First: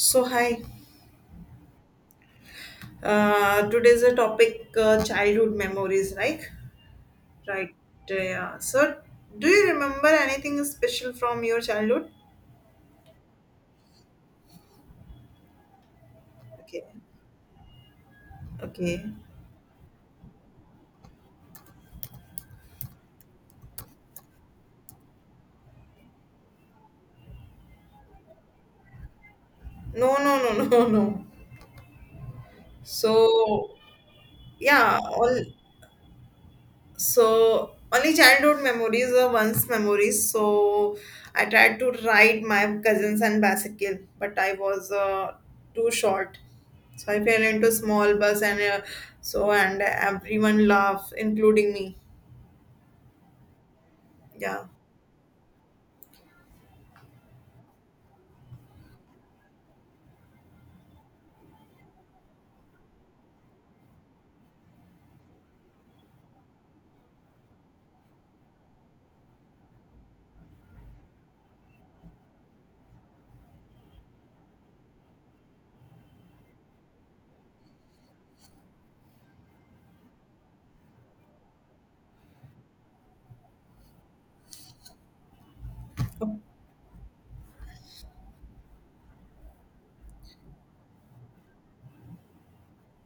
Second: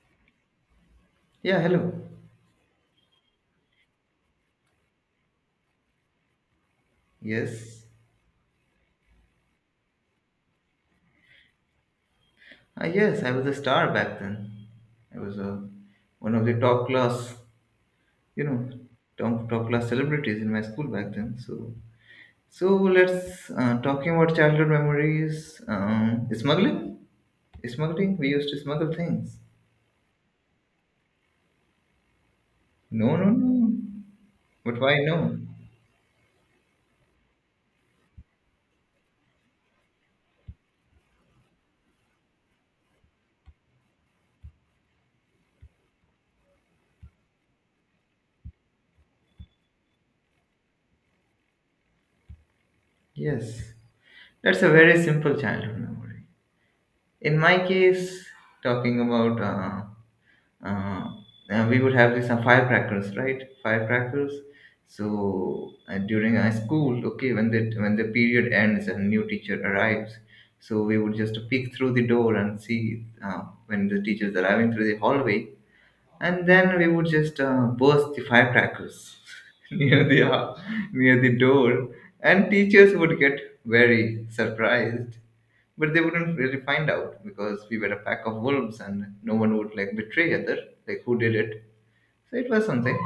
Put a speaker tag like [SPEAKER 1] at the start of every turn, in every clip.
[SPEAKER 1] So hi,
[SPEAKER 2] Yeah, hello.
[SPEAKER 1] today's a topic childhood memories, right? Right.
[SPEAKER 2] Yes.
[SPEAKER 1] Yeah. So, do you remember anything special from your childhood?
[SPEAKER 2] Ah, yes, I was a star back then. I was one of the
[SPEAKER 1] Okay.
[SPEAKER 2] top class, you know,
[SPEAKER 1] Okay.
[SPEAKER 2] top, top class celebrities in my school back then. So, let's talking about childhood memories. Smuggling, smuggling. We used to smuggle things.
[SPEAKER 1] No, no, no, no, no.
[SPEAKER 2] No, no,
[SPEAKER 1] So
[SPEAKER 2] no. But why
[SPEAKER 1] yeah,
[SPEAKER 2] no?
[SPEAKER 1] all so only childhood memories were once memories. So I tried to ride my cousins and bicycle, but I was too short. So I fell into small bus and and everyone laughed, including me.
[SPEAKER 2] Yes, that's
[SPEAKER 1] Yeah,
[SPEAKER 2] a very simple childhood memory. In my case, talking about uh, and we would have these firecrackers, right? Firecrackers. So during a school, okay, when the period ends and new teacher arrives, so we would just peek through the door and see when the teacher is arriving through the hallway, and then we would just burst the firecrackers near the ho- near the door, and teachers would get very surprised, but they wouldn't really find out because we were a pack of wolves, and no one would like betray other, like who did it. So it was something.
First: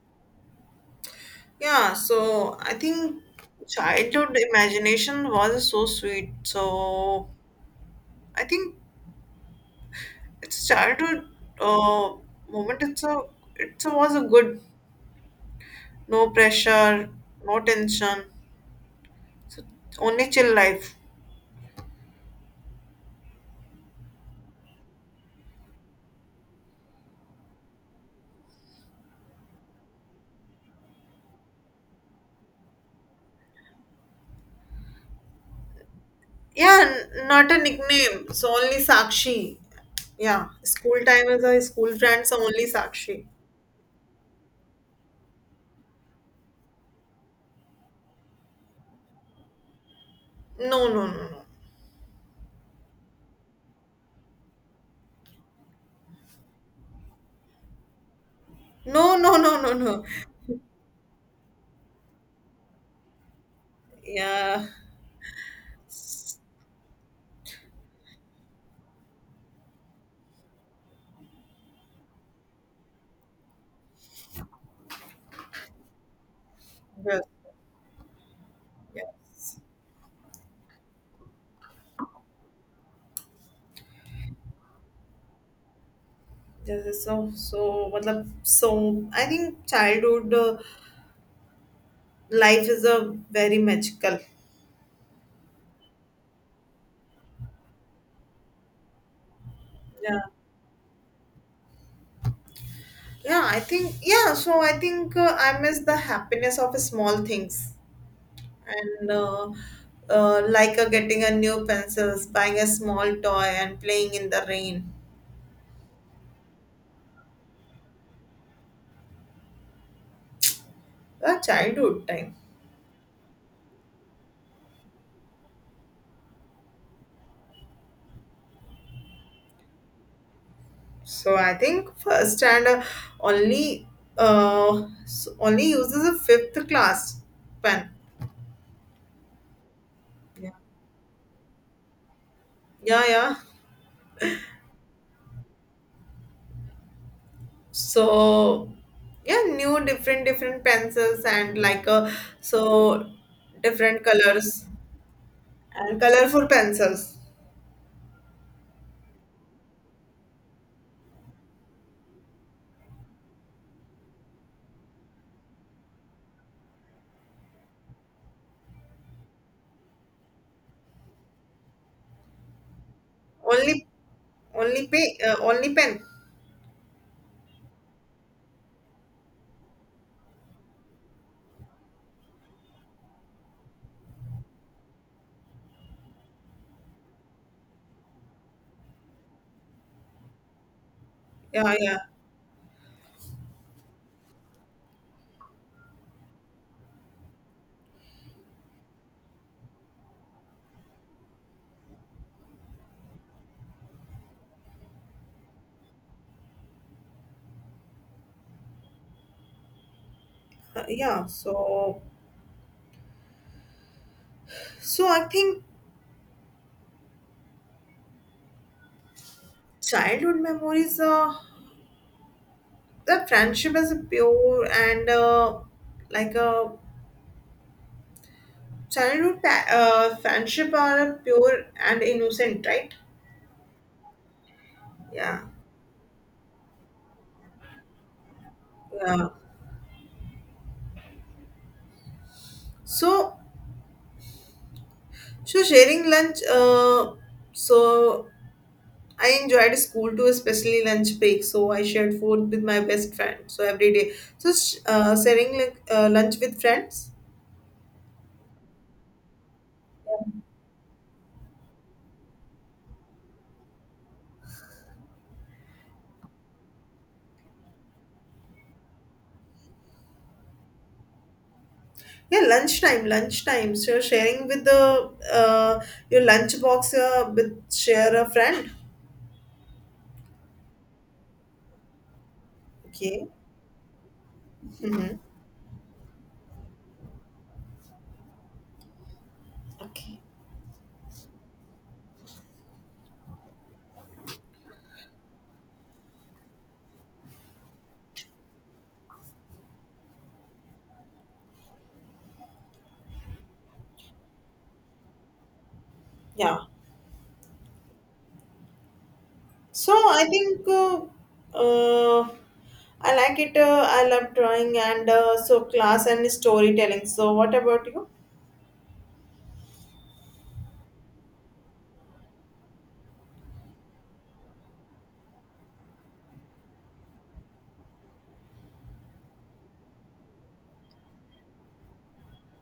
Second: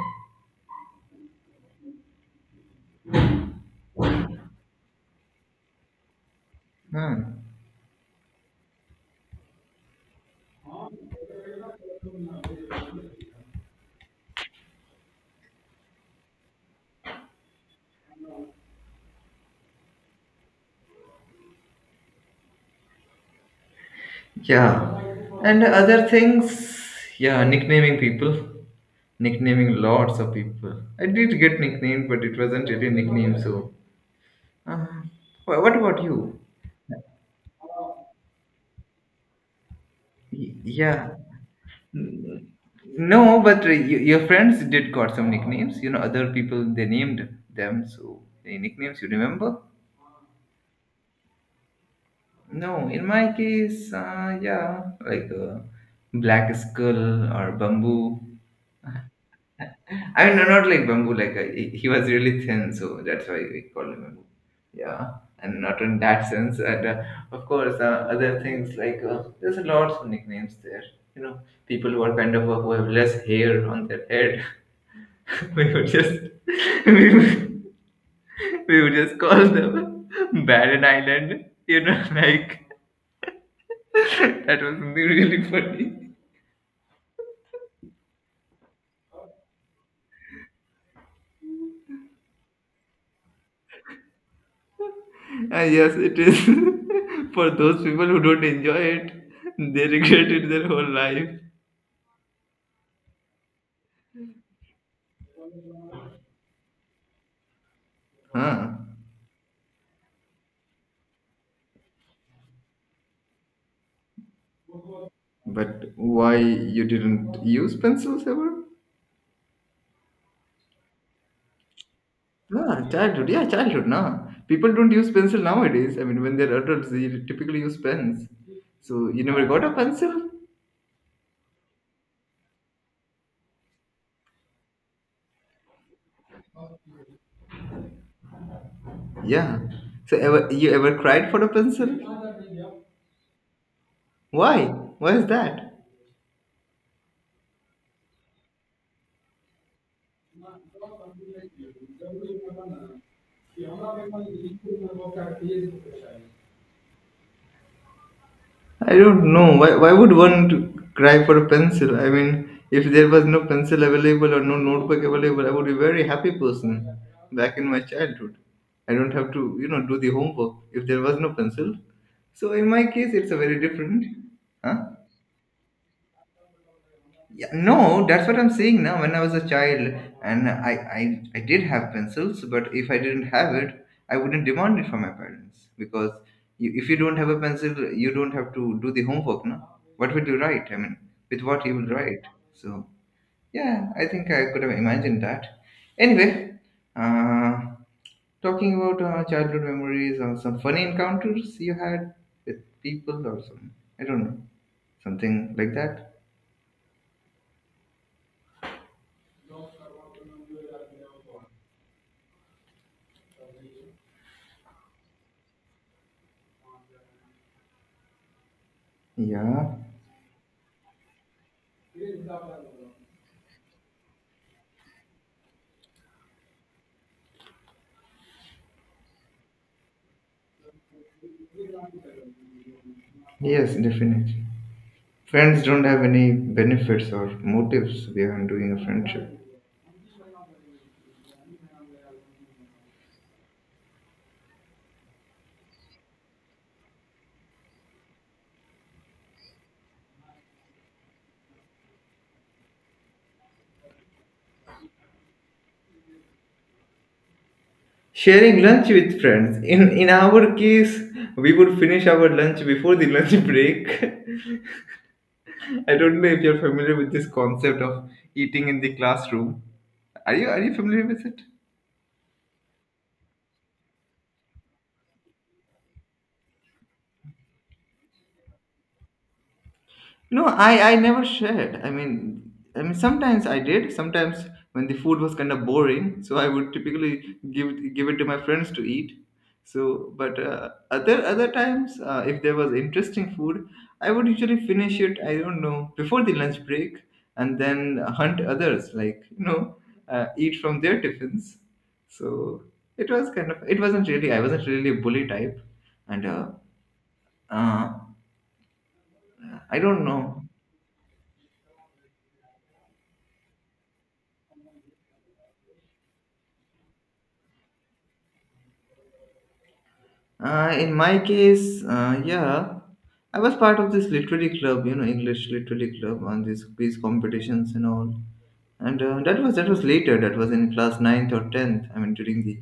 [SPEAKER 1] yeah. So I think childhood imagination was so sweet. So
[SPEAKER 2] Hmm.
[SPEAKER 1] I think it's childhood uh, moment. It was a good, no pressure, no tension. So only chill life.
[SPEAKER 2] Yeah, and other things. Yeah, nicknaming people, nicknaming lots of people. I did get nicknamed, but it wasn't really a nickname. So, uh, what about you?
[SPEAKER 1] Yeah, not a nickname. So only Sakshi. Yeah, school
[SPEAKER 2] Yeah.
[SPEAKER 1] time is our school friends are only Sakshi.
[SPEAKER 2] No, but your friends did got some nicknames. You know, other people they named them. So any nicknames you remember?
[SPEAKER 1] No, no, no, no.
[SPEAKER 2] No, in my case, yeah, like Black Skull or Bamboo.
[SPEAKER 1] No, no, no, no, no.
[SPEAKER 2] I mean, no, not like Bamboo. Like he was really thin, so that's why we called him Bamboo.
[SPEAKER 1] Yeah.
[SPEAKER 2] Yeah, and not in that sense. And of course, other things like there's a lot of nicknames there. You know, people who are kind of who have less hair on their head. We would just we
[SPEAKER 1] Yes.
[SPEAKER 2] would, we would just call
[SPEAKER 1] Yes.
[SPEAKER 2] them Barren Island, you know, like that was something really funny.
[SPEAKER 1] This is so matlab, so I think childhood life is a very magical.
[SPEAKER 2] And yes, it is for those people who don't enjoy it, they
[SPEAKER 1] Yeah.
[SPEAKER 2] regret it their whole life.
[SPEAKER 1] Yeah, I think yeah, so I think I miss the happiness of small things.
[SPEAKER 2] Huh.
[SPEAKER 1] And like getting a new pencils, buying a small toy, and playing in the rain.
[SPEAKER 2] But why you didn't use pencils ever?
[SPEAKER 1] A childhood time.
[SPEAKER 2] Ah, childhood, yeah, childhood, nah. People don't use pencil nowadays. I mean, when they're adults, they typically use pens. So you never got a pencil?
[SPEAKER 1] So I think first and only only uses a fifth class pen.
[SPEAKER 2] Yeah. So
[SPEAKER 1] Yeah,
[SPEAKER 2] ever you ever cried for a pencil?
[SPEAKER 1] yeah, yeah.
[SPEAKER 2] Why? Why is that?
[SPEAKER 1] So yeah, new different different pencils and like so different colors and colorful pencils.
[SPEAKER 2] I don't know. Why would one to cry for a pencil? I mean, if there was no pencil available or no notebook available, I would be a very happy person back in my childhood. I don't have to, you know, do the homework if there was no pencil. So in my case, it's a very
[SPEAKER 1] Only
[SPEAKER 2] different. Huh?
[SPEAKER 1] only pay only pen.
[SPEAKER 2] Yeah, no, that's what I'm saying now. When I was a child, and I did have pencils, but if I didn't have it, I wouldn't demand it from my parents because you, if you don't have a pencil, you don't have to do the homework, no? What would you write? I mean, with what you
[SPEAKER 1] Yeah,
[SPEAKER 2] will
[SPEAKER 1] yeah.
[SPEAKER 2] write? So yeah, I think I could have imagined that. Anyway, uh, talking about childhood memories or some funny encounters you had with people or some, I don't know, something like that.
[SPEAKER 1] Yeah, so I think
[SPEAKER 2] Yeah.
[SPEAKER 1] childhood memories, the friendship is pure and like a childhood friendship are pure and innocent, right?
[SPEAKER 2] Yes, definitely.
[SPEAKER 1] Yeah,
[SPEAKER 2] Friends don't have any benefits or motives behind doing a
[SPEAKER 1] yeah.
[SPEAKER 2] friendship.
[SPEAKER 1] So so sharing lunch. So I enjoyed school too, especially lunch break. So I shared food with my best friend. So every day, sharing like, lunch with friends.
[SPEAKER 2] Sharing lunch with friends. In our case, we would finish our lunch before the lunch break. I don't know if you're familiar with this concept of eating in the classroom. Are you familiar with it?
[SPEAKER 1] Yeah, lunchtime, lunchtime. So you sharing with the your lunch box with share a friend.
[SPEAKER 2] No, I never shared. I mean
[SPEAKER 1] Okay.
[SPEAKER 2] sometimes I did. Sometimes when the
[SPEAKER 1] Mm-hmm.
[SPEAKER 2] food was kind of boring, so I would typically give it to my friends to eat. So,
[SPEAKER 1] Okay.
[SPEAKER 2] but other times, if there was interesting food, I would usually finish it. I don't know before the lunch break, and then hunt others like, you know, eat from their tiffins. So it was kind of, it wasn't really, I wasn't really a bully type, and
[SPEAKER 1] Yeah.
[SPEAKER 2] uh, I
[SPEAKER 1] So
[SPEAKER 2] don't
[SPEAKER 1] I
[SPEAKER 2] know.
[SPEAKER 1] think uh, I like it. I love drawing and so class and storytelling. So what about you?
[SPEAKER 2] In my case, yeah, I was part of this literary club, you know, English literary club, on these quiz competitions and all. And that was later. That was in class ninth or tenth. I mean, during the,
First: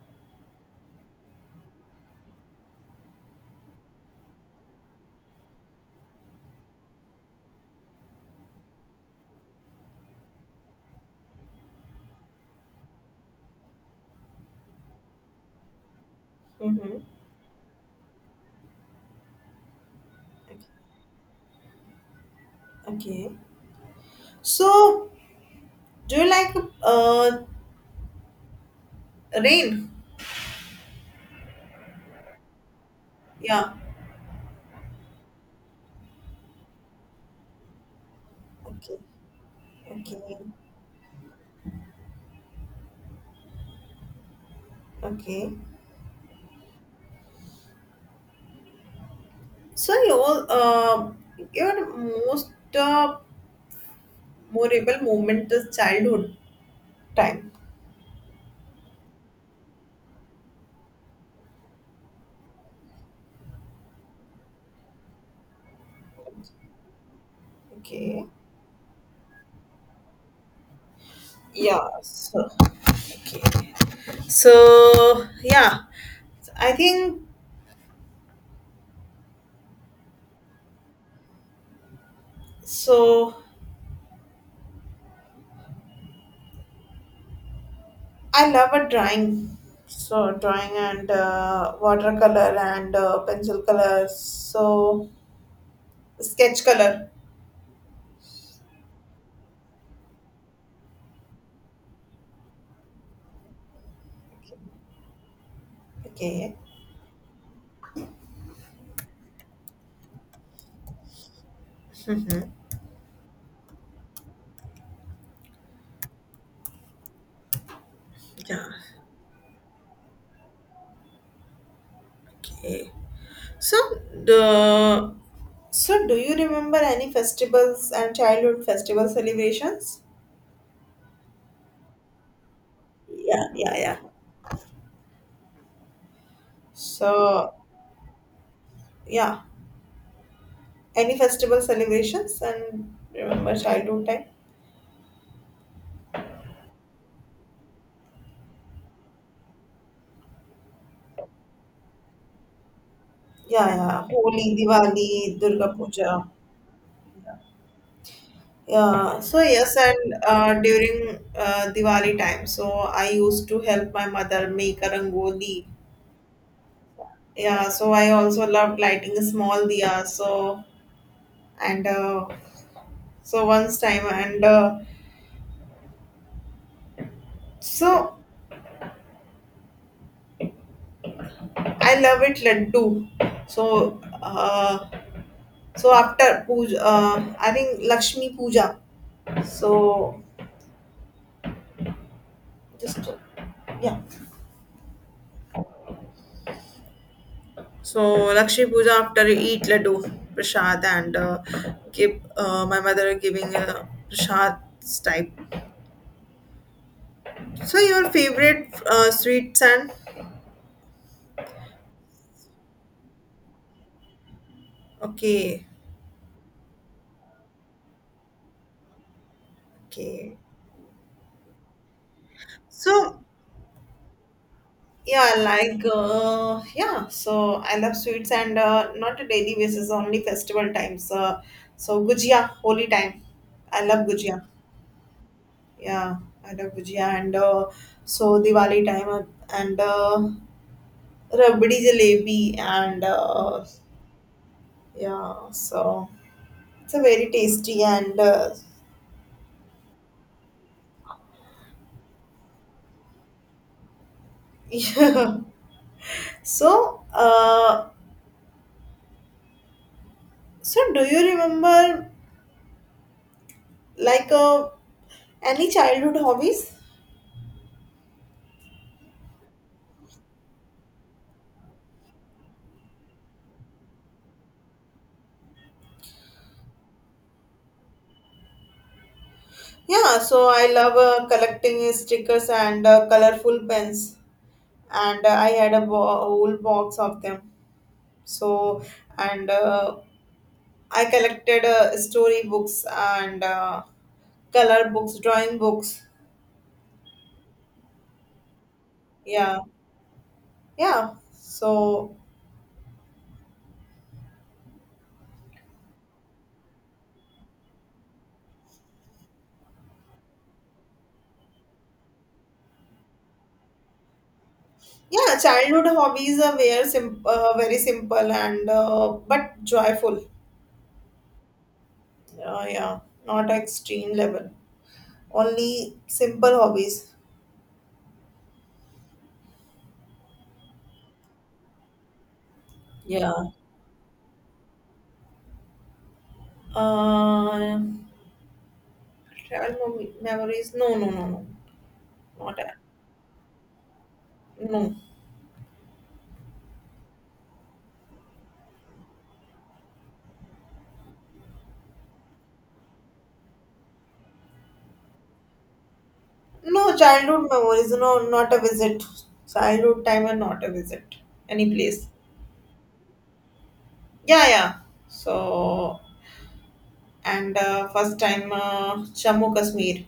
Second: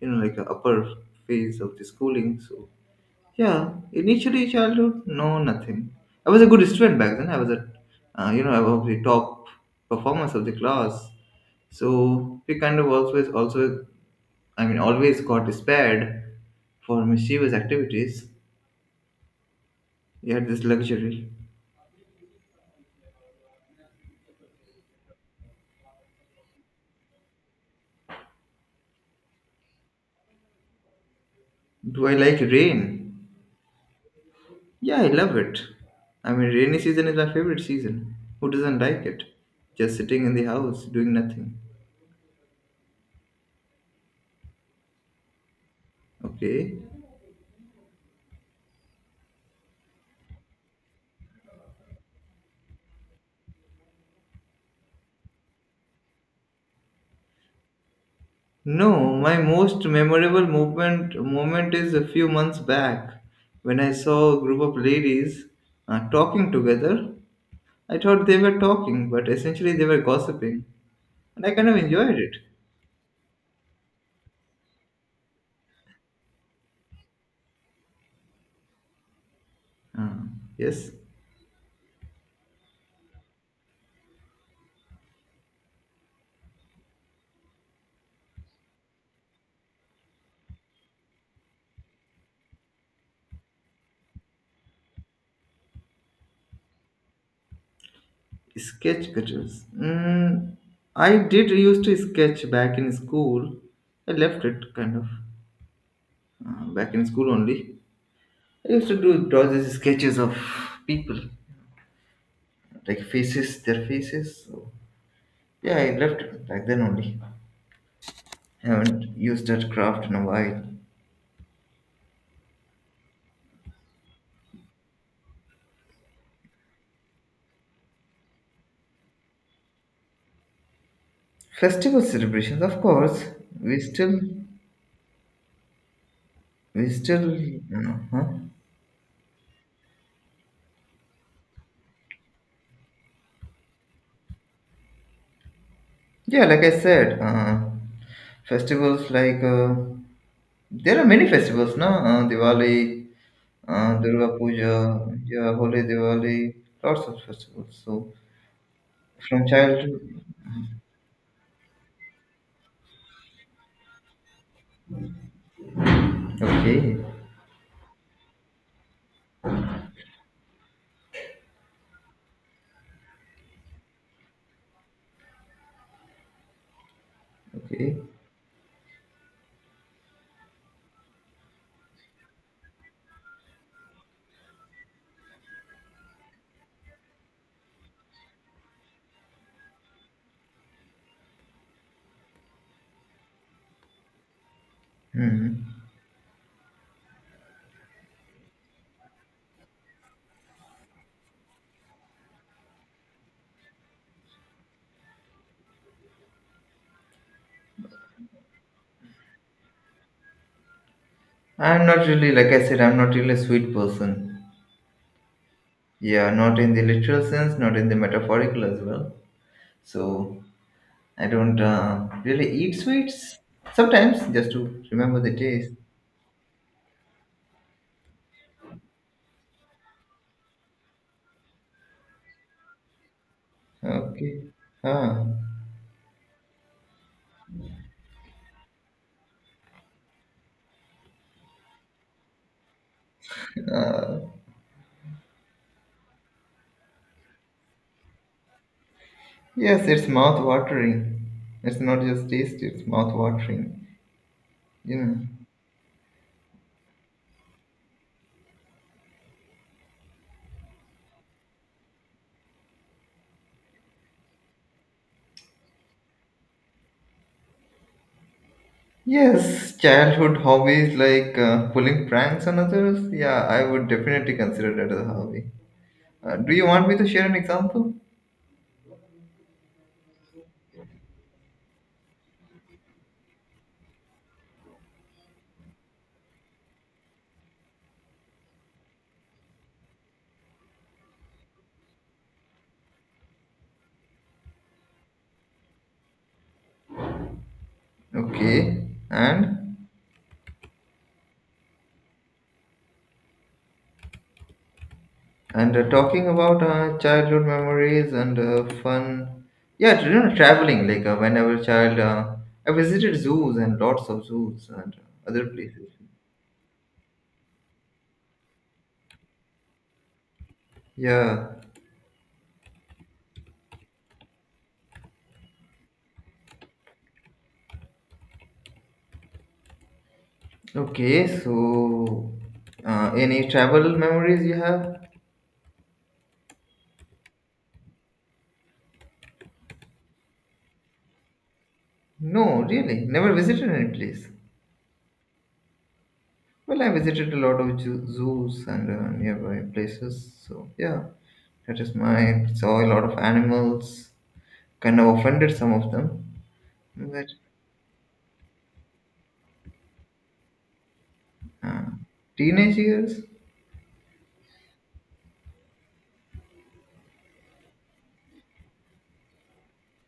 [SPEAKER 2] you know, like upper phase of the schooling. So yeah, initially childhood, no, nothing. I was a good student back then. I was a, you know, I was the top performers of the class. So we kind of always also, I mean, always got spared
[SPEAKER 1] Mm-hmm.
[SPEAKER 2] for mischievous activities. You had this luxury.
[SPEAKER 1] Okay. So do you like uh, rain?
[SPEAKER 2] Do I like rain?
[SPEAKER 1] Yeah.
[SPEAKER 2] Yeah, I love it. I mean, rainy season is my favorite season. Who doesn't
[SPEAKER 1] Okay.
[SPEAKER 2] like it? Just sitting in
[SPEAKER 1] Okay.
[SPEAKER 2] the house doing nothing.
[SPEAKER 1] Okay.
[SPEAKER 2] Okay.
[SPEAKER 1] So your most uh, memorable moment is childhood time.
[SPEAKER 2] No, my most memorable movement moment is a few months back when I saw a group of ladies talking together. I thought
[SPEAKER 1] Okay.
[SPEAKER 2] they were talking, but essentially they were gossiping, and I kind of
[SPEAKER 1] Yeah.
[SPEAKER 2] enjoyed it.
[SPEAKER 1] So, yeah, I think
[SPEAKER 2] Uh, yes.
[SPEAKER 1] so. I love a drawing. So drawing and watercolor and pencil color. So sketch color.
[SPEAKER 2] Sketch cutters. Mm, I did used to sketch back in school. I left it kind of
[SPEAKER 1] Okay.
[SPEAKER 2] back in school only. I used to do draw these sketches of people, like faces, their faces. So, yeah, I left it back then only.
[SPEAKER 1] Yeah.
[SPEAKER 2] Haven't used that craft in a while.
[SPEAKER 1] Okay. So, the so do you remember any festivals and childhood festival celebrations?
[SPEAKER 2] Festival celebrations, of course.
[SPEAKER 1] Yeah, yeah,
[SPEAKER 2] We
[SPEAKER 1] yeah.
[SPEAKER 2] still, we still,
[SPEAKER 1] So,
[SPEAKER 2] you know, huh?
[SPEAKER 1] yeah, any festival celebrations and remember childhood time?
[SPEAKER 2] Yeah, like I said, festivals like. There are many festivals, no? Diwali,
[SPEAKER 1] Yeah, yeah,
[SPEAKER 2] Durga
[SPEAKER 1] Holi,
[SPEAKER 2] Puja,
[SPEAKER 1] Diwali,
[SPEAKER 2] yeah,
[SPEAKER 1] Durga
[SPEAKER 2] Holi,
[SPEAKER 1] Puja.
[SPEAKER 2] Diwali, lots of festivals. So
[SPEAKER 1] Yeah, so
[SPEAKER 2] from
[SPEAKER 1] yes,
[SPEAKER 2] childhood,
[SPEAKER 1] and during Diwali time, so I used to help my mother make a rangoli.
[SPEAKER 2] okay,
[SPEAKER 1] Yeah, so I also loved lighting a small diya. So and So once time and
[SPEAKER 2] okay.
[SPEAKER 1] so I love it laddu. So uh, so after puja, I think Lakshmi puja. So just yeah.
[SPEAKER 2] Hmm.
[SPEAKER 1] So Lakshmi puja after you eat laddu prasad and give my mother giving a prasad type. So your favorite sweets and
[SPEAKER 2] I'm not really, like I said, I'm not really a sweet person.
[SPEAKER 1] okay
[SPEAKER 2] Yeah, not in the literal sense, not in the metaphorical as well.
[SPEAKER 1] okay.
[SPEAKER 2] So I don't really eat
[SPEAKER 1] So
[SPEAKER 2] sweets. Sometimes just to remember
[SPEAKER 1] yeah,
[SPEAKER 2] the taste.
[SPEAKER 1] like yeah. So I love sweets and not a daily basis, only festival times. So gujia, holy time. I love gujia.
[SPEAKER 2] Okay. Ah.
[SPEAKER 1] Yeah, I love gujia and so Diwali time and rabdi jalebi and yeah. So it's a very tasty and
[SPEAKER 2] Yes, it's mouth watering. It's not just tasty, it's mouth watering. You know.
[SPEAKER 1] yeah. So uh, so do you remember like any childhood hobbies?
[SPEAKER 2] Yes, childhood hobbies like pulling pranks on others. Yeah, I would definitely consider that as a hobby. Do you want me to share an example?
[SPEAKER 1] Yeah, so I love collecting stickers and colorful pens, and I had a whole box of them. So, and I collected story books and color books, drawing books.
[SPEAKER 2] Okay.
[SPEAKER 1] Yeah, yeah. So,
[SPEAKER 2] And talking about childhood memories and fun. Yeah, you know, traveling like when I was a child, I visited zoos and lots of zoos and
[SPEAKER 1] yeah,
[SPEAKER 2] other
[SPEAKER 1] childhood
[SPEAKER 2] places.
[SPEAKER 1] hobbies are very, very simple and but joyful.
[SPEAKER 2] Yeah,
[SPEAKER 1] Yeah, not extreme level. Only simple hobbies.
[SPEAKER 2] okay, so
[SPEAKER 1] Yeah.
[SPEAKER 2] any travel memories you have?
[SPEAKER 1] Uh, Travel memories? No, no, no, no. Not
[SPEAKER 2] No,
[SPEAKER 1] a,
[SPEAKER 2] really, never visited any place.
[SPEAKER 1] no.
[SPEAKER 2] Well, I visited a lot of zoos and nearby places, so yeah, that is my Saw a lot of animals, kind of offended some of them.
[SPEAKER 1] No
[SPEAKER 2] But
[SPEAKER 1] childhood memories. No, not a visit. Childhood time and not a visit. Any
[SPEAKER 2] uh,
[SPEAKER 1] place.
[SPEAKER 2] teenage years,
[SPEAKER 1] Yeah, yeah. So and first time Jammu Kashmir.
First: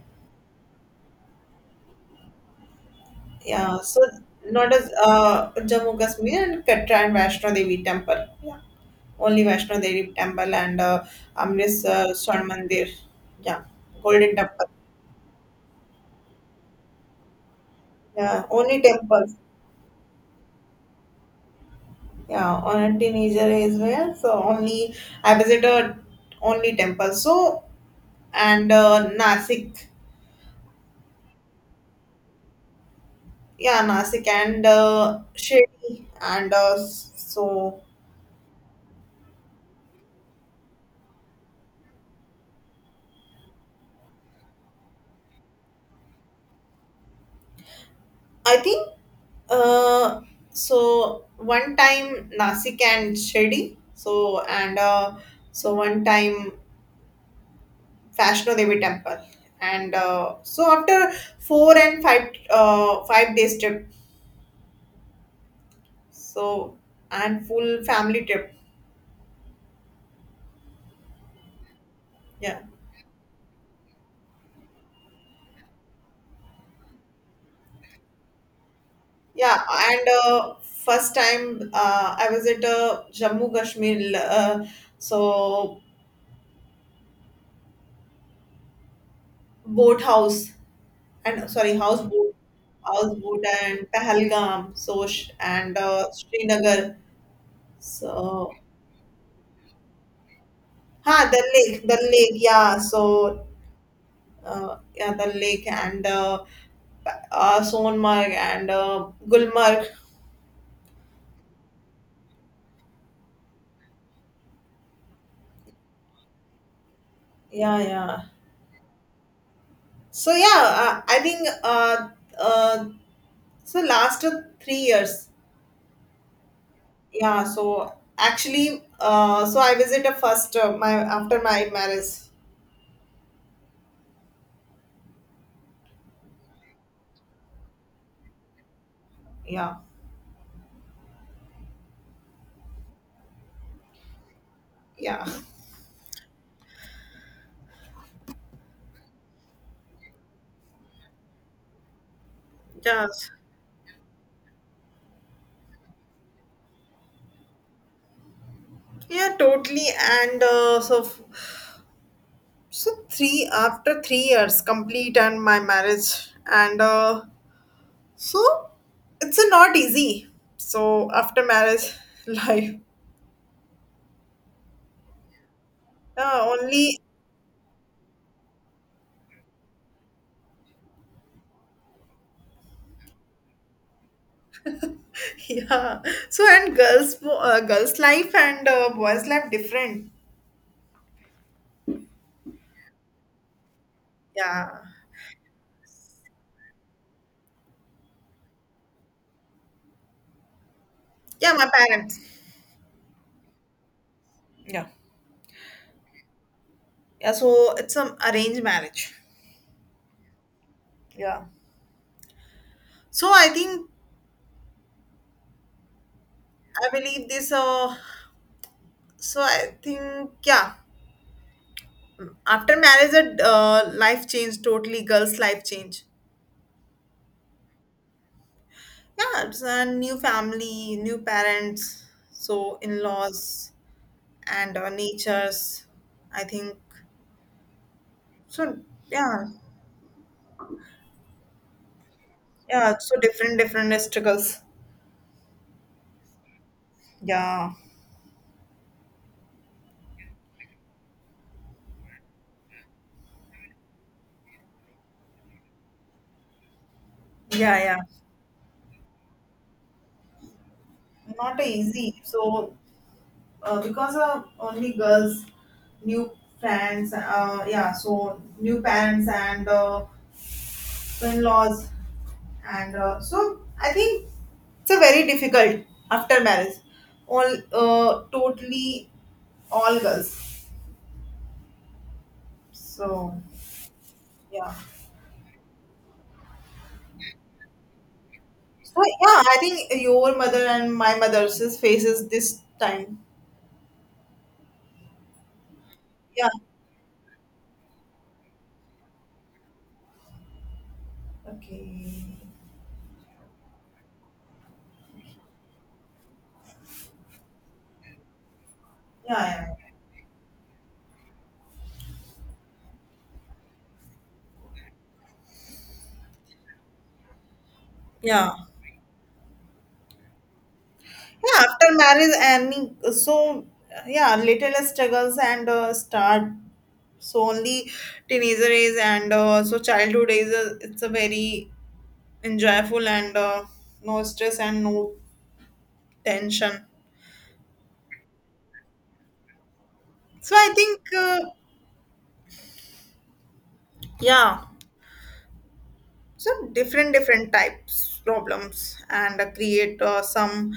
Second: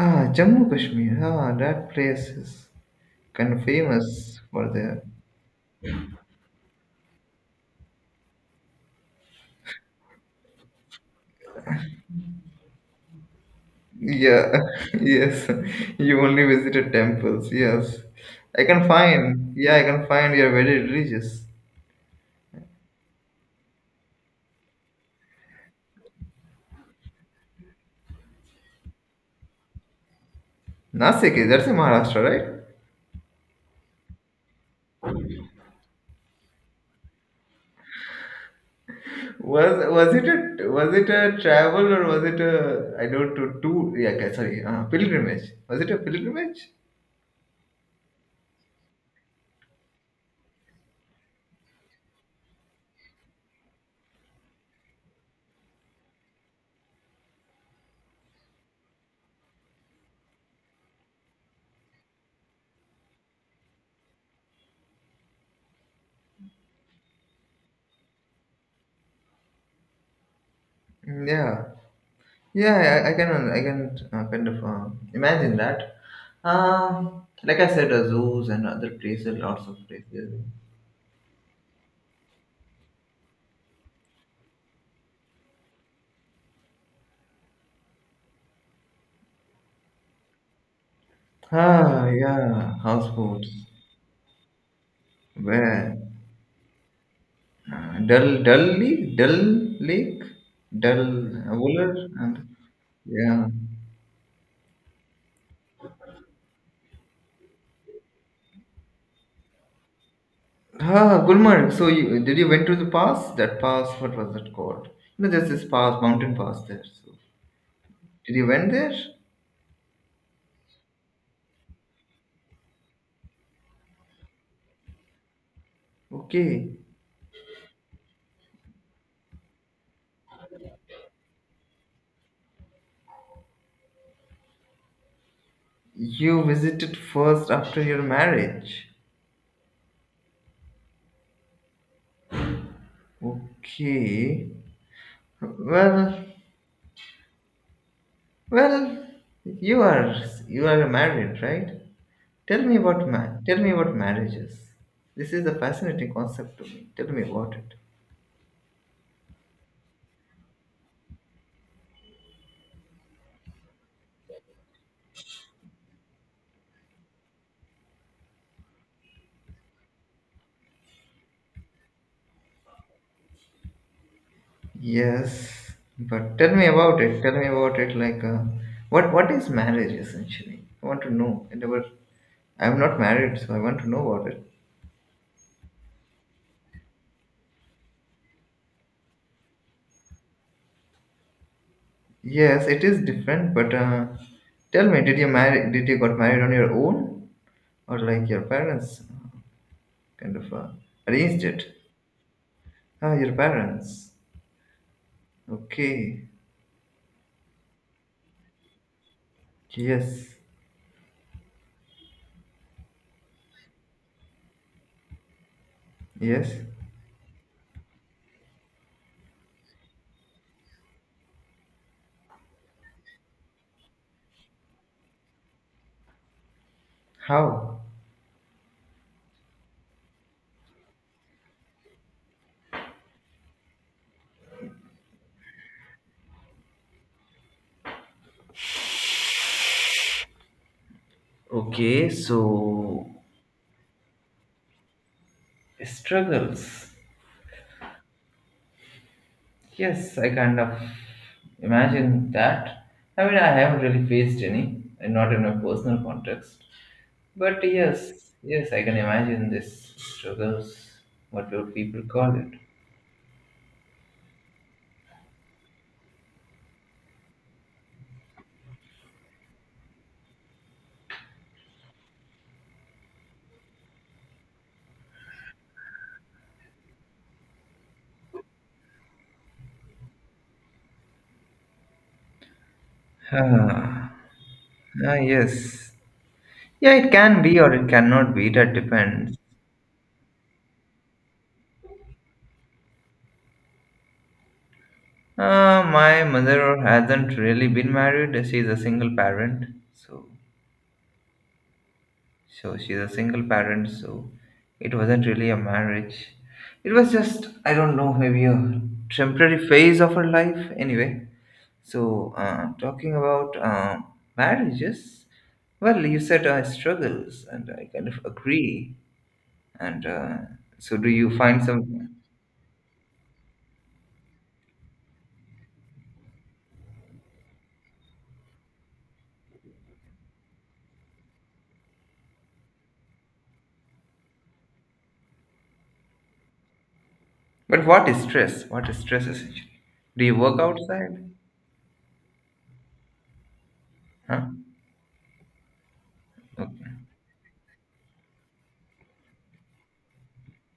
[SPEAKER 2] ah, Jammu Kashmir, ah, that place is kind of
[SPEAKER 1] Yeah. So
[SPEAKER 2] famous for
[SPEAKER 1] not as
[SPEAKER 2] their
[SPEAKER 1] Jammu Kashmir and Katra and Vaishno Devi temple. Yeah. Only Vaishno Devi temple and Amritsar Swan Mandir. Yeah. Golden
[SPEAKER 2] Yeah,
[SPEAKER 1] temple.
[SPEAKER 2] yes. You only visited temples. Yes.
[SPEAKER 1] Yeah.
[SPEAKER 2] I
[SPEAKER 1] Only
[SPEAKER 2] can
[SPEAKER 1] temple.
[SPEAKER 2] find. Yeah, I can find you're very religious.
[SPEAKER 1] Yeah, on a teenager as well, so only I visited only temple. So and Nasik,
[SPEAKER 2] Nasik is that's in Maharashtra, right?
[SPEAKER 1] yeah, Nasik, and Shirdi, and so
[SPEAKER 2] Was it a was it a travel or was it a, I don't know, tour? Yeah, okay, sorry, pilgrimage. Was it a pilgrimage?
[SPEAKER 1] I think uh, so one time Nasik and Shirdi. So and so one time Vaishno Devi temple, and so after four and five 5 days trip, so and full family trip.
[SPEAKER 2] Yeah,
[SPEAKER 1] Yeah.
[SPEAKER 2] yeah, I can kind of imagine that. Like I said, zoos and other places,
[SPEAKER 1] Yeah,
[SPEAKER 2] lots of
[SPEAKER 1] and
[SPEAKER 2] places.
[SPEAKER 1] first time I was at Jammu Kashmir, so boat house and sorry, house
[SPEAKER 2] Ah,
[SPEAKER 1] boat,
[SPEAKER 2] yeah, houseboats.
[SPEAKER 1] and Pahalgam, so and
[SPEAKER 2] Where?
[SPEAKER 1] Srinagar.
[SPEAKER 2] Dal
[SPEAKER 1] So
[SPEAKER 2] Dal Lake, Dal Lake, Dal Wooler,
[SPEAKER 1] the lake,
[SPEAKER 2] and
[SPEAKER 1] yeah. So
[SPEAKER 2] yeah,
[SPEAKER 1] yeah, the lake and Sonmarg and Gulmarg.
[SPEAKER 2] ah, Gulmarg. So you did you went to the pass? That pass, what was that called? You know, there's this pass, mountain pass there. So
[SPEAKER 1] Yeah, yeah.
[SPEAKER 2] did you went there?
[SPEAKER 1] So yeah, I think uh, so last 3 years.
[SPEAKER 2] Okay,
[SPEAKER 1] Yeah, so actually, so I visited first my after my marriage.
[SPEAKER 2] you visited first after your marriage.
[SPEAKER 1] Yeah,
[SPEAKER 2] Okay,
[SPEAKER 1] yeah,
[SPEAKER 2] well, well, you are you are married, right? Tell me about
[SPEAKER 1] yes,
[SPEAKER 2] man. Tell me about marriages. This is a fascinating concept to me. Tell me about it.
[SPEAKER 1] yeah, totally. And so, so three after 3 years complete and my marriage, and so it's not easy. So after marriage, life.
[SPEAKER 2] Yes, but
[SPEAKER 1] Yeah,
[SPEAKER 2] tell me
[SPEAKER 1] only
[SPEAKER 2] about it. Tell me about it. Like, what is marriage essentially? I want to know. I never. I'm not married, so I want to know about it.
[SPEAKER 1] yeah. So and girls' life and boys' life different.
[SPEAKER 2] Yes, it is different. But
[SPEAKER 1] Yeah,
[SPEAKER 2] tell me, did you marry? Did you got married on your own, or like your parents kind of arranged
[SPEAKER 1] yeah. My
[SPEAKER 2] it?
[SPEAKER 1] parents.
[SPEAKER 2] Ah, your parents.
[SPEAKER 1] Yeah.
[SPEAKER 2] Okay.
[SPEAKER 1] Yeah, so it's some arranged marriage.
[SPEAKER 2] Yes.
[SPEAKER 1] Yeah. So I think
[SPEAKER 2] Yes.
[SPEAKER 1] I believe this. So I think yeah. After marriage, the life change totally. Girls' life change.
[SPEAKER 2] How?
[SPEAKER 1] Yeah, it's a new family, new parents, so in-laws and natures. I think so. Yeah,
[SPEAKER 2] Okay, so
[SPEAKER 1] yeah. So different, different struggles.
[SPEAKER 2] struggles.
[SPEAKER 1] Yeah,
[SPEAKER 2] Yes, I kind of imagine that. I mean, I haven't really faced any, and not in my personal context. But
[SPEAKER 1] yeah,
[SPEAKER 2] yes, yes, I can imagine this struggles.
[SPEAKER 1] yeah.
[SPEAKER 2] What
[SPEAKER 1] Not
[SPEAKER 2] would people
[SPEAKER 1] easy.
[SPEAKER 2] call it?
[SPEAKER 1] Because only girls, new parents, yeah, so new parents and in-laws, and so I think it's a very difficult after marriage, all totally all girls. So
[SPEAKER 2] Ah,
[SPEAKER 1] yeah,
[SPEAKER 2] ah, yes. Yeah, it can be or it cannot be. That
[SPEAKER 1] so
[SPEAKER 2] depends.
[SPEAKER 1] yeah, I think your mother and my mother's faces this time.
[SPEAKER 2] My
[SPEAKER 1] Yeah,
[SPEAKER 2] mother hasn't really been married. She's a single parent, so.
[SPEAKER 1] okay,
[SPEAKER 2] So she's a single parent, so it wasn't really a marriage. It was just, I don't know, maybe a temporary
[SPEAKER 1] yeah, yeah,
[SPEAKER 2] phase of her life. Anyway, so talking about marriages, well, you said struggles, and I kind of
[SPEAKER 1] yeah.
[SPEAKER 2] agree. And so, do you find
[SPEAKER 1] Yeah, after
[SPEAKER 2] some?
[SPEAKER 1] marriage and so yeah, little struggles and start, so only teenager is, and so childhood is it's a very enjoyable, and no stress and no tension.
[SPEAKER 2] But what is stress? What is stress essentially? Do you
[SPEAKER 1] So
[SPEAKER 2] work
[SPEAKER 1] I think,
[SPEAKER 2] outside? Huh?
[SPEAKER 1] yeah, so
[SPEAKER 2] Okay.
[SPEAKER 1] different different types problems and create some.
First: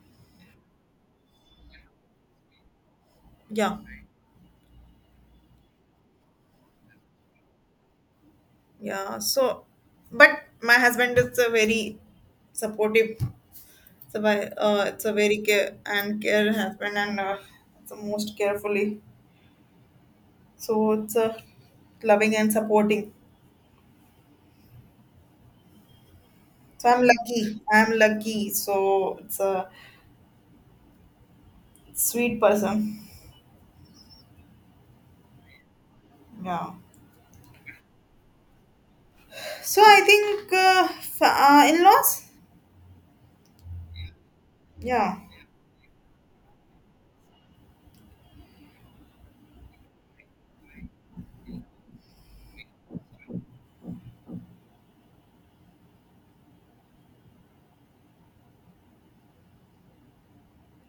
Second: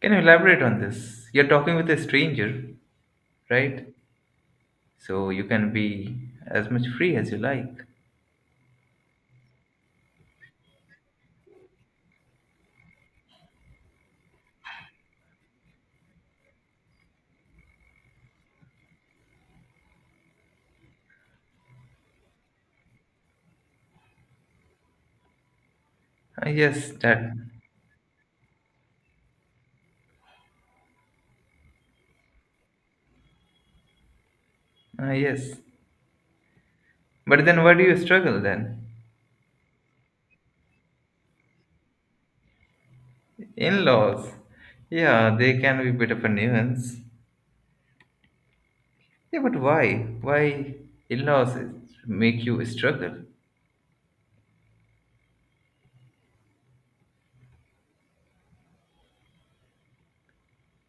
[SPEAKER 2] Can you elaborate on this? You're talking with a stranger,
[SPEAKER 1] Yeah,
[SPEAKER 2] right? So you can be as much free as you like.
[SPEAKER 1] yeah, so but my husband is a very supportive. It's a very care and care husband, and it's the most carefully. So it's loving and supporting.
[SPEAKER 2] Ah,
[SPEAKER 1] So
[SPEAKER 2] yes,
[SPEAKER 1] I'm
[SPEAKER 2] that.
[SPEAKER 1] lucky. I'm lucky. So it's a sweet person.
[SPEAKER 2] Ah, yes.
[SPEAKER 1] Yeah.
[SPEAKER 2] But then why do you struggle then?
[SPEAKER 1] So I think in-laws.
[SPEAKER 2] In laws.
[SPEAKER 1] Yeah.
[SPEAKER 2] Yeah, they can be a bit of a nuisance. Yeah, but why? Why in laws make you struggle?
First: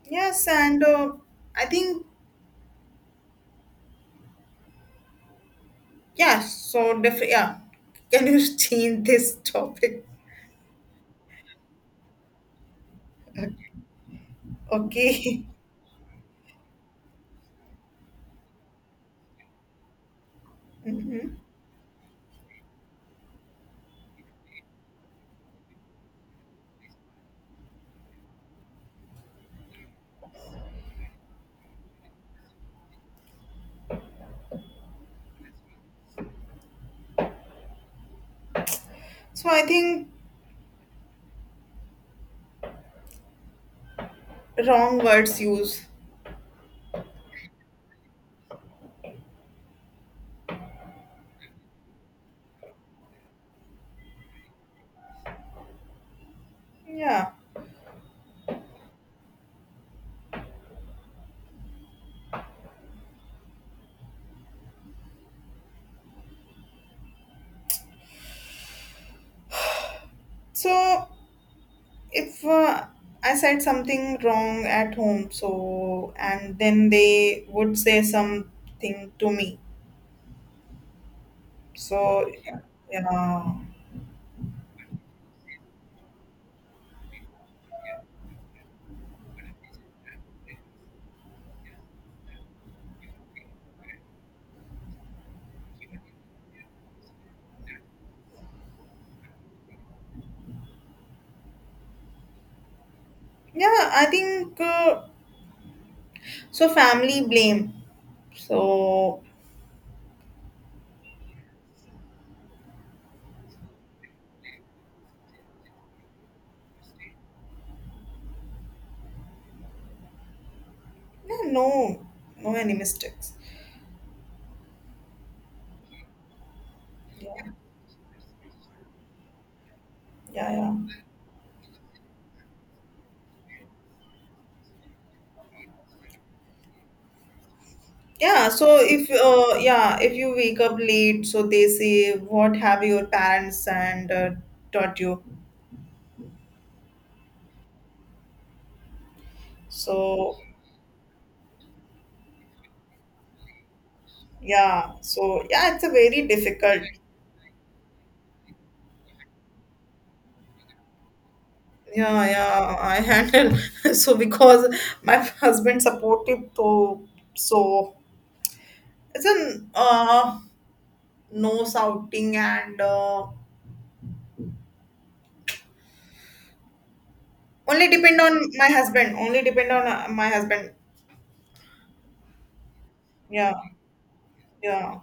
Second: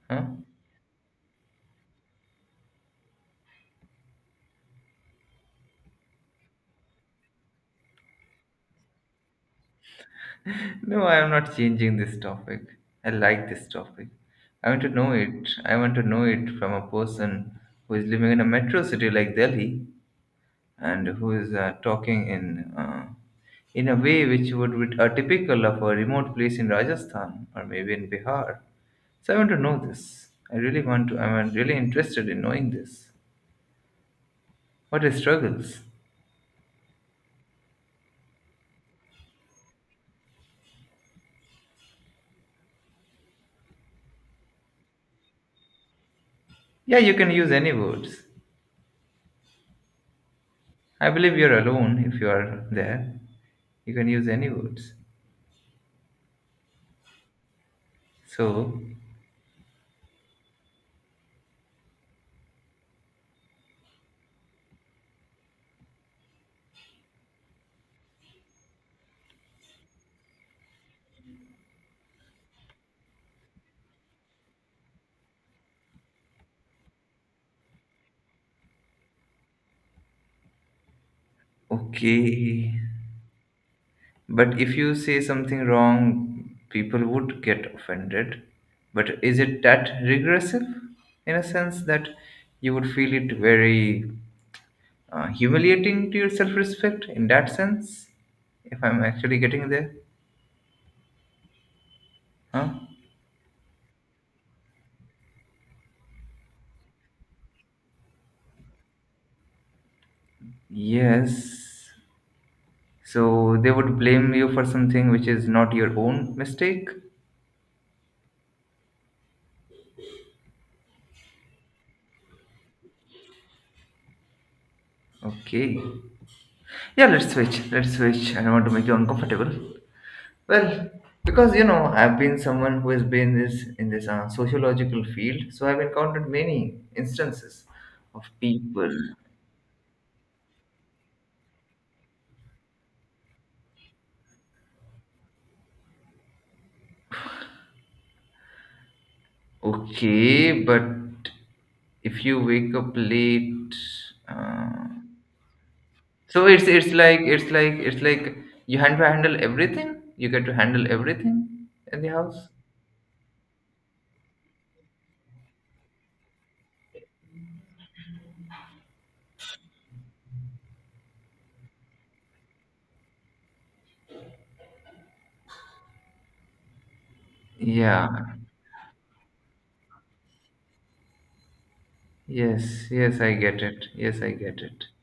[SPEAKER 2] Huh?
[SPEAKER 1] Yes, and I think yeah. So yeah. Can you change this topic?
[SPEAKER 2] No, I am not changing this topic. I like this topic. I want to know
[SPEAKER 1] Okay.
[SPEAKER 2] it. I want to know it from a person who is living in a metro city like Delhi, and who is talking in a way which would be typical of a remote place in Rajasthan or maybe in Bihar. So I want to know this. I really want to. I'm really interested in knowing this. What are struggles?
[SPEAKER 1] So I think wrong words used.
[SPEAKER 2] Yeah, you can use any words. I believe you're alone if you are there. You can use any words.
[SPEAKER 1] Yeah.
[SPEAKER 2] So,
[SPEAKER 1] So if I said something wrong at home, so and then they would say something to me. So, okay,
[SPEAKER 2] okay.
[SPEAKER 1] yeah,
[SPEAKER 2] But if you say something wrong, people would get offended. But is it that regressive? In a sense that you would feel it very humiliating to your self respect, in that sense, if I'm actually getting there. Huh?
[SPEAKER 1] yeah, I think so. Family blame. So
[SPEAKER 2] Yes. So they would blame you for something which is not your own mistake?
[SPEAKER 1] yeah, no, no any mistakes.
[SPEAKER 2] Okay. Yeah, let's
[SPEAKER 1] Yeah,
[SPEAKER 2] switch. Let's switch. I don't want to make you uncomfortable.
[SPEAKER 1] yeah, yeah.
[SPEAKER 2] Well, because you know, I've been someone who has been this in this sociological field, so I've encountered many instances of
[SPEAKER 1] Yeah, so
[SPEAKER 2] people.
[SPEAKER 1] if you wake up late, so they say, "What have your parents and taught you?" So
[SPEAKER 2] Okay, but if you wake up late, uh,
[SPEAKER 1] yeah, so yeah, it's a very
[SPEAKER 2] so it's
[SPEAKER 1] difficult.
[SPEAKER 2] it's like it's like it's like you have to handle everything. You get to handle everything in the
[SPEAKER 1] Yeah,
[SPEAKER 2] house.
[SPEAKER 1] yeah, I handle, so because my husband supportive, so it's an no shouting and only
[SPEAKER 2] Yeah.
[SPEAKER 1] depend on my husband, only depend on my husband.
[SPEAKER 2] Yes. Yes, I
[SPEAKER 1] Yeah,
[SPEAKER 2] get it. Yes, I get it.
[SPEAKER 1] yeah,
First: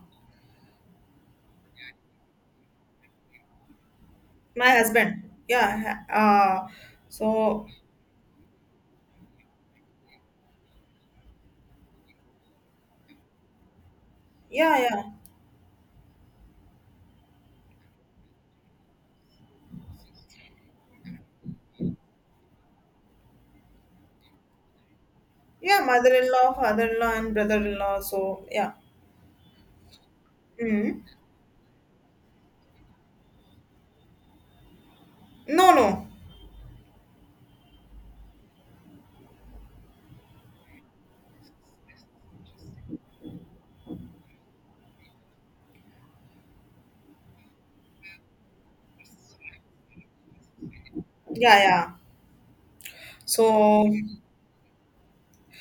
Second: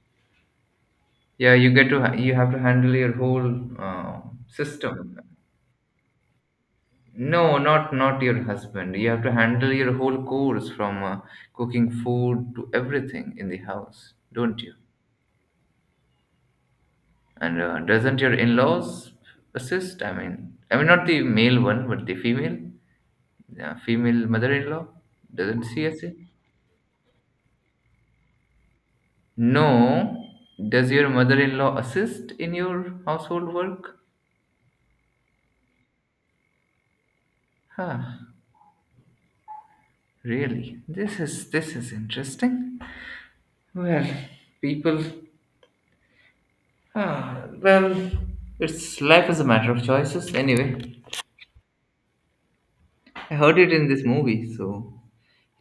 [SPEAKER 2] Yeah, you get to you have to handle your whole
[SPEAKER 1] my
[SPEAKER 2] system.
[SPEAKER 1] husband. Yeah,
[SPEAKER 2] No,
[SPEAKER 1] so
[SPEAKER 2] not your husband. You have to handle your whole course from cooking food to everything in the house, don't you?
[SPEAKER 1] yeah, yeah,
[SPEAKER 2] And doesn't your in-laws assist? I mean not the male one, but the female, female mother-in-law. Doesn't
[SPEAKER 1] yeah,
[SPEAKER 2] she assist?
[SPEAKER 1] mother-in-law, father-in-law, and brother-in-law, so yeah.
[SPEAKER 2] No. Does
[SPEAKER 1] Mm.
[SPEAKER 2] your mother-in-law assist in your household work?
[SPEAKER 1] No, no,
[SPEAKER 2] Huh, really? This is interesting. Well, people. Ah, well, it's life is a matter of choices. Anyway,
[SPEAKER 1] yeah, yeah,
[SPEAKER 2] I heard it
[SPEAKER 1] so
[SPEAKER 2] in this movie. So,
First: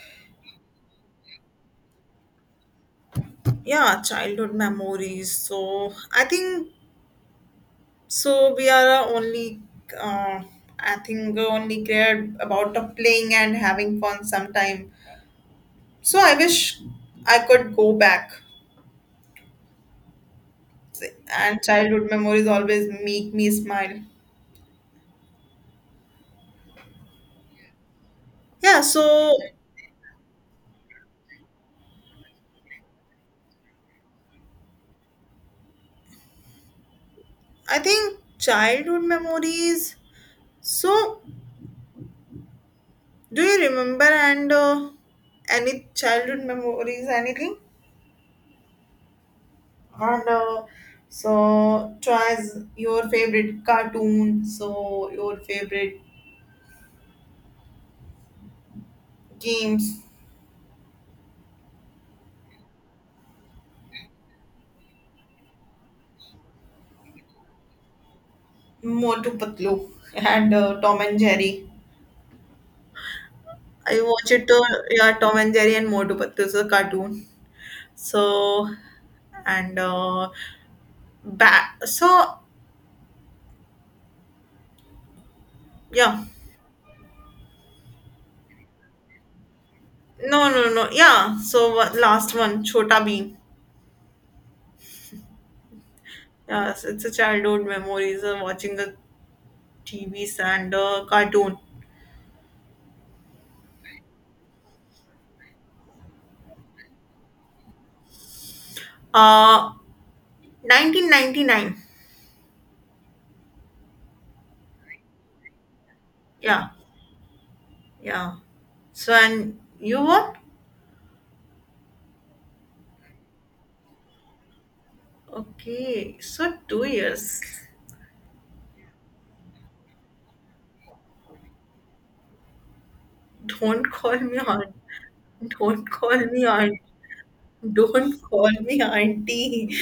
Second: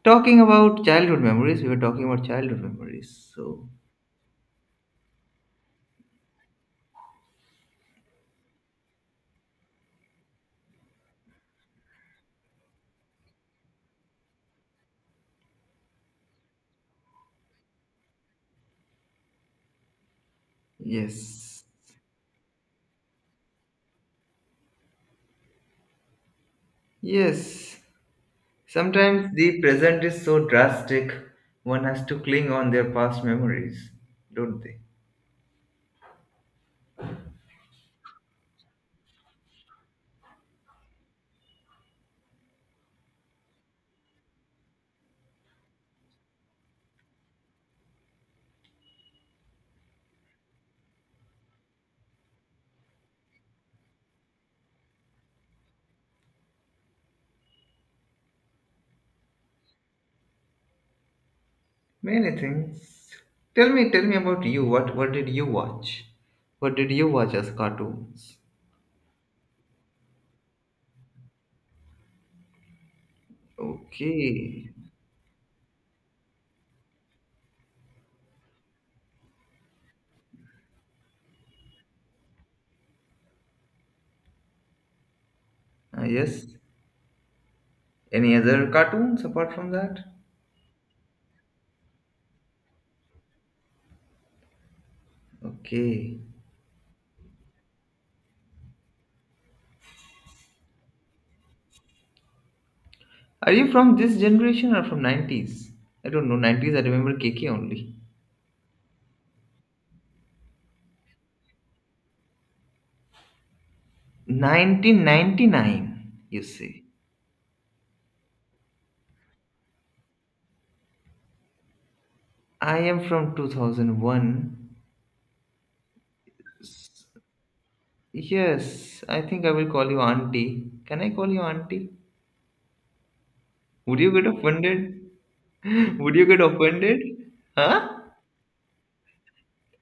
[SPEAKER 2] talking about childhood memories, we were talking about childhood memories. So,
[SPEAKER 1] yeah, childhood memories. So I think so we are only, uh, I think only cared about the playing and having fun sometime. So I wish I could go back, and
[SPEAKER 2] yes,
[SPEAKER 1] childhood memories always make me smile.
[SPEAKER 2] yes.
[SPEAKER 1] Yeah,
[SPEAKER 2] Sometimes
[SPEAKER 1] so
[SPEAKER 2] the present is so drastic, one has to cling on their past memories, don't they?
[SPEAKER 1] I think childhood memories. So do you remember, and any childhood memories, anything. And so, choice your favorite cartoon, so your favorite games.
[SPEAKER 2] Many things. Tell me about you. What did you watch? What did you watch as cartoons?
[SPEAKER 1] Motu Patlu and Tom and Jerry. I watch it,
[SPEAKER 2] Okay.
[SPEAKER 1] yeah, Tom and Jerry and Motu Patlu is a cartoon. So, and back, so
[SPEAKER 2] Ah
[SPEAKER 1] yeah,
[SPEAKER 2] yes. Any other cartoons apart from that?
[SPEAKER 1] no, no, no, yeah. So, last one, Chota Bheem.
[SPEAKER 2] Okay.
[SPEAKER 1] Yes, it's a childhood memories watching the TVs and cartoon.
[SPEAKER 2] Are you from this generation or from 90s? I don't know. 90s, I remember KK only.
[SPEAKER 1] Uh, 1999.
[SPEAKER 2] 1999, you
[SPEAKER 1] Yeah,
[SPEAKER 2] say.
[SPEAKER 1] yeah. So and you what?
[SPEAKER 2] I am from 2001.
[SPEAKER 1] Okay, so 2 years.
[SPEAKER 2] Yes, I think I will call you auntie. Can I call you auntie?
[SPEAKER 1] Don't
[SPEAKER 2] Would you
[SPEAKER 1] call
[SPEAKER 2] get
[SPEAKER 1] me aunt.
[SPEAKER 2] offended?
[SPEAKER 1] Don't
[SPEAKER 2] Would
[SPEAKER 1] call
[SPEAKER 2] you get
[SPEAKER 1] me aunt.
[SPEAKER 2] offended? Huh?
[SPEAKER 1] Don't call me auntie.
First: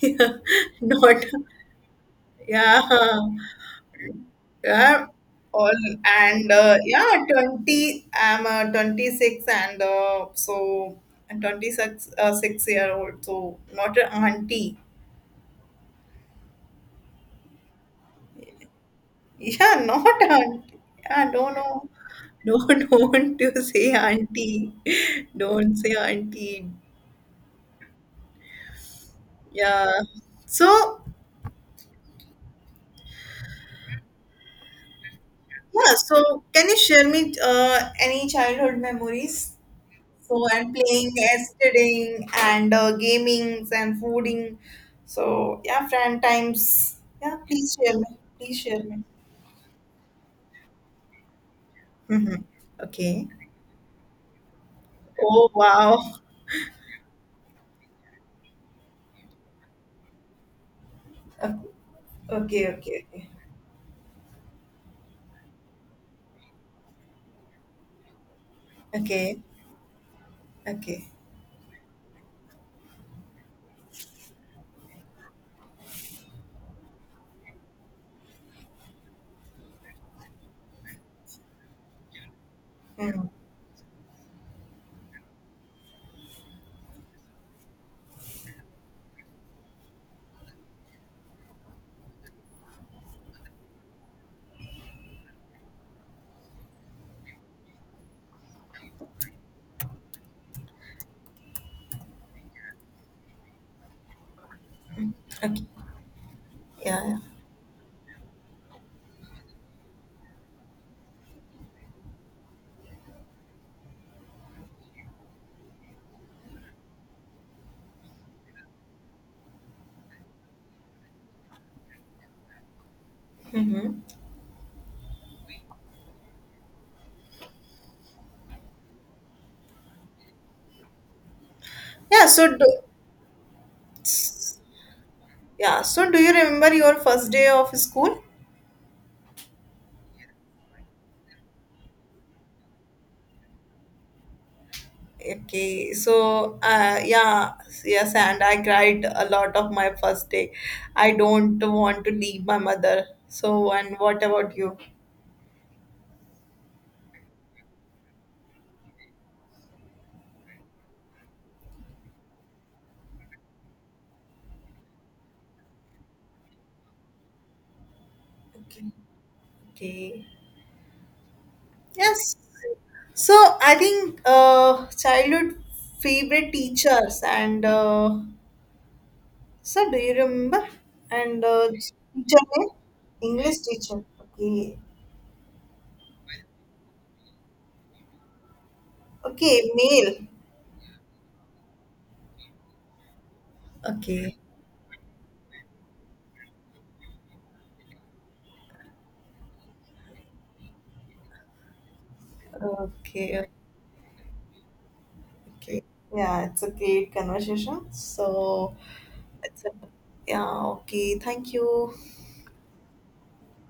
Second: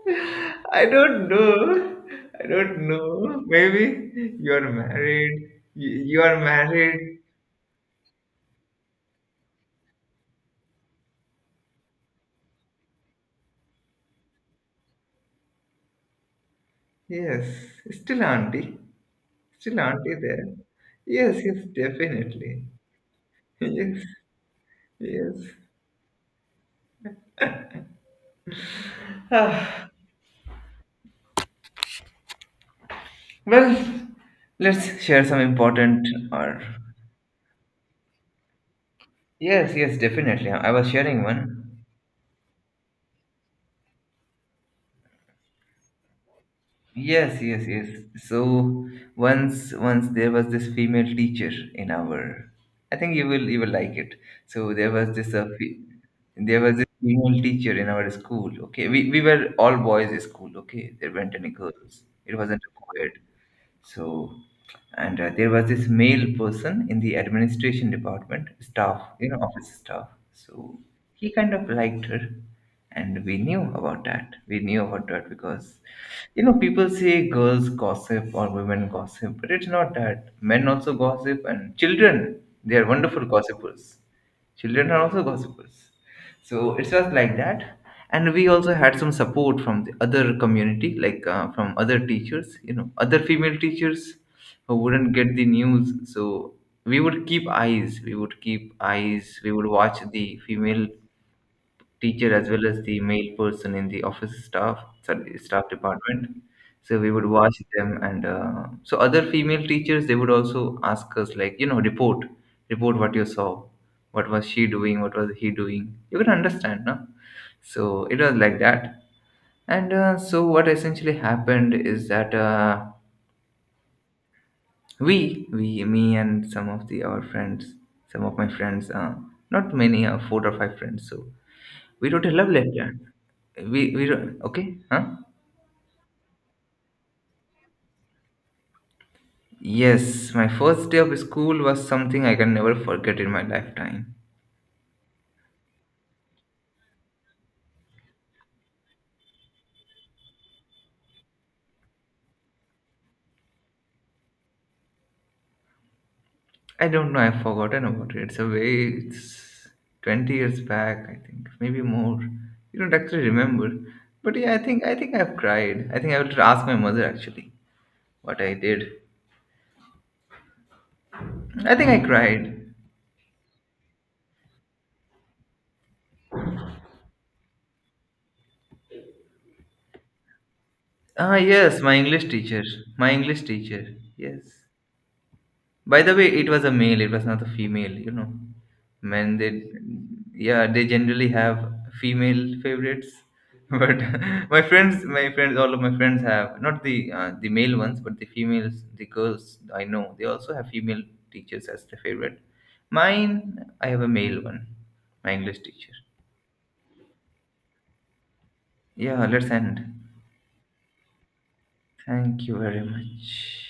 [SPEAKER 1] yeah,
[SPEAKER 2] I
[SPEAKER 1] not
[SPEAKER 2] don't know. I don't
[SPEAKER 1] yeah.
[SPEAKER 2] know. Maybe you're
[SPEAKER 1] Yeah.
[SPEAKER 2] married.
[SPEAKER 1] All
[SPEAKER 2] You are
[SPEAKER 1] and
[SPEAKER 2] married.
[SPEAKER 1] yeah, 20. I'm 26 and so I'm 26 6 year old. So not an auntie.
[SPEAKER 2] Yes, still auntie, still
[SPEAKER 1] Yeah, not
[SPEAKER 2] auntie there.
[SPEAKER 1] auntie. Yeah,
[SPEAKER 2] Yes,
[SPEAKER 1] no,
[SPEAKER 2] yes,
[SPEAKER 1] no.
[SPEAKER 2] definitely.
[SPEAKER 1] No, don't you say
[SPEAKER 2] Yes,
[SPEAKER 1] auntie.
[SPEAKER 2] yes.
[SPEAKER 1] Don't say auntie. Yeah. So,
[SPEAKER 2] Well, let's share some
[SPEAKER 1] yeah,
[SPEAKER 2] important
[SPEAKER 1] so
[SPEAKER 2] or
[SPEAKER 1] can you share me any childhood memories?
[SPEAKER 2] yes, yes,
[SPEAKER 1] So,
[SPEAKER 2] definitely. I
[SPEAKER 1] and
[SPEAKER 2] was
[SPEAKER 1] playing,
[SPEAKER 2] sharing one.
[SPEAKER 1] yesterday, and gamings and fooding. So, yeah, friend times. Yeah,
[SPEAKER 2] Yes, yes,
[SPEAKER 1] please
[SPEAKER 2] yes.
[SPEAKER 1] share me. Please share
[SPEAKER 2] So
[SPEAKER 1] me.
[SPEAKER 2] once, once there was this female teacher in
[SPEAKER 1] Mm-hmm.
[SPEAKER 2] our. I think
[SPEAKER 1] Okay.
[SPEAKER 2] you will like it. So there was this
[SPEAKER 1] Oh, wow.
[SPEAKER 2] there was this female teacher in our school. Okay, we were all boys school. Okay, there weren't any girls. It wasn't
[SPEAKER 1] Okay,
[SPEAKER 2] a
[SPEAKER 1] okay,
[SPEAKER 2] co-ed.
[SPEAKER 1] okay.
[SPEAKER 2] So, and there was this male person in the administration department, staff, you know,
[SPEAKER 1] Okay,
[SPEAKER 2] office staff. So
[SPEAKER 1] okay.
[SPEAKER 2] he kind of liked her, and we knew about that. We knew about that because, you know, people say girls gossip or women gossip, but it's not that. Men also gossip, and children, they are wonderful
[SPEAKER 1] Mm.
[SPEAKER 2] gossipers. Children are also gossipers. So it was like that. And we also had some support from the other community, like from other teachers, you know, other female teachers who wouldn't get the news. So we would keep eyes, we would watch the female teacher as well as the male person in the office staff, sorry,
[SPEAKER 1] Okay.
[SPEAKER 2] staff department, so
[SPEAKER 1] Yeah.
[SPEAKER 2] we
[SPEAKER 1] Yeah.
[SPEAKER 2] would watch them, and so other female teachers, they would also ask us, like, you know, report what you saw, what was she doing, what was he doing, you can understand, no? So it was like that, and so what essentially happened is that,
[SPEAKER 1] Mm-hmm.
[SPEAKER 2] we me and some of the our friends, some of my friends, not many, four or five friends, so we wrote
[SPEAKER 1] Yeah.
[SPEAKER 2] a love
[SPEAKER 1] So do,
[SPEAKER 2] letter. We wrote, okay, huh?
[SPEAKER 1] yeah. So do you remember your first day of school?
[SPEAKER 2] Yes, my first day of school was something I can never forget in my lifetime.
[SPEAKER 1] Okay. So yeah. Yes, and I cried a lot of my first day. I don't want to leave my mother. So and what about you?
[SPEAKER 2] I don't know, I've forgotten about it. It's a way, it's 20 years back, I think, maybe more. You don't actually remember. But yeah, I think I've cried. I think I will ask my mother actually what I
[SPEAKER 1] Okay.
[SPEAKER 2] did.
[SPEAKER 1] Okay.
[SPEAKER 2] I think I
[SPEAKER 1] Yes.
[SPEAKER 2] cried.
[SPEAKER 1] So I think childhood favorite teachers and sir, do you remember?
[SPEAKER 2] Ah,
[SPEAKER 1] And
[SPEAKER 2] yes, my English
[SPEAKER 1] teacher
[SPEAKER 2] teacher.
[SPEAKER 1] name?
[SPEAKER 2] My English
[SPEAKER 1] English
[SPEAKER 2] teacher.
[SPEAKER 1] teacher.
[SPEAKER 2] Yes.
[SPEAKER 1] Okay.
[SPEAKER 2] By the way, it was a male. It was not a female. You know, men they,
[SPEAKER 1] Okay, mail.
[SPEAKER 2] yeah, they generally have female favorites. But
[SPEAKER 1] Okay.
[SPEAKER 2] my friends, all of my friends have not the the male ones, but the females, the girls I know, they also have female teachers as their favorite.
[SPEAKER 1] Okay.
[SPEAKER 2] Mine, I have a male one, my English
[SPEAKER 1] Okay.
[SPEAKER 2] teacher.
[SPEAKER 1] Yeah, it's a great conversation. So,
[SPEAKER 2] Yeah, let's
[SPEAKER 1] it's a,
[SPEAKER 2] end.
[SPEAKER 1] yeah, okay. Thank you.
[SPEAKER 2] Thank you very much.